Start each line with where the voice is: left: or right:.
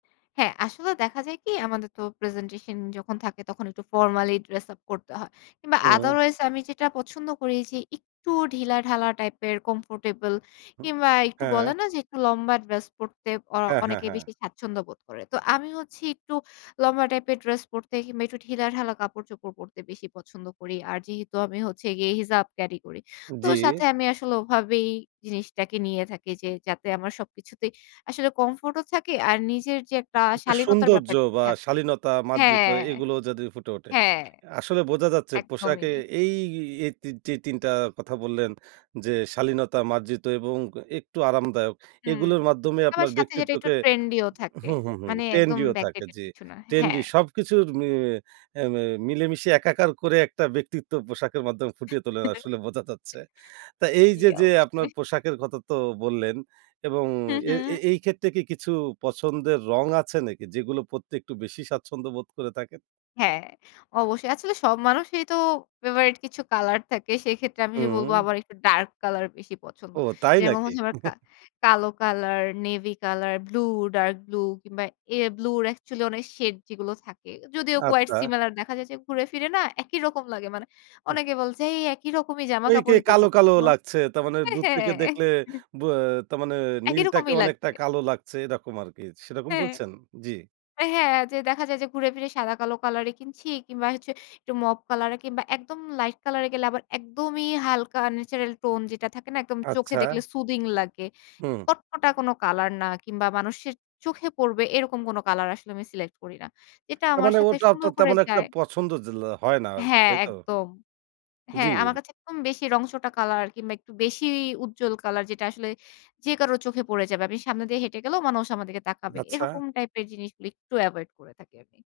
left: হ্যাঁ, আসলে দেখা যায় কি? আমাদের তো প্রেজেন্টেশন যখন থাকে, তখন একটু ফরমালী ড্রেস আপ করতে হয়। কিংবা
right: হুম।
left: otherways আমি যেটা পছন্দ করি, যে একটু ঢিলাঢালা টাইপের কমফোর্টেবল,
right: হু,
left: কিংবা একটু
right: হ্যাঁ।
left: বলে না? যে একটু লম্বা ড্রেস পড়তে অ
right: হ্যাঁ, হ্যাঁ,
left: অনেকে
right: হ্যাঁ।
left: বেশি স্বাচ্ছন্দ্য বোধ করে। তো আমি হচ্ছি একটু লম্বা টাইপ এর ড্রেস পড়তে, কিংবা একটু ঢিলাঢালা কাপড়-চোপড় পড়তে, বেশি পছন্দ করি। আর যেহেতু আমি হচ্ছে গিয়ে হিজাব ক্যারি করি। তো
right: জী।
left: সাথে আমি আসলে ওভাবেই জিনিসটাকে নিয়ে থাকি, যে যাতে আমার সবকিছুতেই আসলে কমফোর্ট ও থাকে। আর নিজের যে একটা
right: একটা
left: শালীনতার
right: সৌন্দর্য
left: ব্যাপারটা
right: বা
left: থাকে
right: শালীনতা মার্জিত
left: হ্যাঁ।
right: এগুলো যদি ফুটে ওঠে।
left: হ্যাঁ।
right: আসলে বোঝা যাচ্ছে,
left: একদমই।
right: পোশাকে এই, এ তি তি ৩ টা কথা বললেন, যে শালীনতা মার্জিত এবং একটু আরামদায়ক।
left: হু।
right: এগুলোর মাধ্যমে
left: আবার
right: আপনার
left: সাথে যেটা একটু
right: ব্যক্তিত্বকে
left: ট্রেন্ডি ও থাকে।
right: হু, হু, হু,
left: মানে একদম
right: ট্রেন্ডি ও থাকে
left: ব্যাকডেটেড
right: জ্বি।
left: কিছু না
right: ট্রেন্ডি
left: হ্যাঁ।
right: সবকিছুর মি এ্যা ম্যা মিলেমিশে একাকার করে একটা ব্যক্তিত্ব পোশাকের মাধ্যমে ফুটিয়ে তোলেন, আসলে বোঝা যাচ্ছে। তা এই
left: জী।
right: যে, যে, আপনার
left: অবশ্যই।
right: পোশাকের কথা তো বললেন। এবং
left: হু,
right: এ
left: হু।
right: এই ক্ষেত্রে কি কিছু পছন্দের রং আছে? নাকি যেগুলো পড়তে একটু বেশি স্বাচ্ছন্দ্য বোধ করে থাকেন?
left: হ্যাঁ, অবশ্যই। আসলে সব মানুষই তো ফেভারাইট কিছু কলার থাকে। সেক্ষেত্রে আমি বলব
right: হু।
left: আমার একটু ডার্ক কলার বেশি পছন্দ।
right: ও তাই
left: যেরকম
right: নাকি?
left: হচ্ছে আমার কা কালো colour, navy colour, blue, dark blue কিংবা এ ব্লু অ্যাকচুয়ালি অনেক শেড যেগুলো থাকে। যদিও quite
right: আচ্ছা।
left: similar দেখা যাচ্ছে ঘুরে ফিরে না, একই রকম লাগে। মানে
right: হু।
left: অনেকে বলছে এই একই রকমই
right: ওই কেই
left: জামাকাপড়ই তো
right: কালো,
left: পড়তে
right: কালো,
left: [unintelligible]
right: লাগছে। তার মানে
left: এ্যা
right: দূর থেকে দেখলে
left: হ্যাঁ
right: ব এ তারমানে
left: একই
right: নীলটাকে
left: রকমই
right: অনেকটা
left: লাগবে।
right: কালো লাগছে এরকম আরকি। সেরকম
left: হ্যাঁ।
right: বলছেন? জি।
left: আ হ্যাঁ, দেখা যায় যে ঘুরে ফিরে সাদা, কালো, কালার এ কিনছি। কিংবা হচ্ছে একটু মপ কলার এ কিংবা একদম লাইট কলার এ গেলে আবার, একদমই হালকা ন্যাচারাল টোন যেটা থাকে না? একদম চোখে দেখলে
right: আচ্ছা।
left: সুথিং লাগে।
right: হুম।
left: কটকটা কোন কালার না, কিংবা মানুষের চোখে পড়বে এরকম কোন কালার আসলে আমি সিলেক্ট করি না। এটা
right: তার
left: আমার
right: মানে
left: সাথে
right: ওটাও তো
left: সুন্দর করে
right: তেমন একটা
left: যায়
right: পছন্দ [unintelligible] হয় না আরকি।
left: হ্যাঁ,
right: তাই তো?
left: একদম।
right: জ্বি।
left: হ্যাঁ, আমার কাছে একদম বেশি রং চটা কালার, কিংবা একটু বেশি উজ্জ্বল কালার যেটা আসলে যে কারো চোখে পড়ে যাবে। আমি সামনে দিয়ে হেঁটে গেলেও মানুষ আমার দিকে তাকাবে।
right: আচ্ছা।
left: এরকম টাইপের জিনিসগুলো একটু এভয়েড করে থাকি আমি।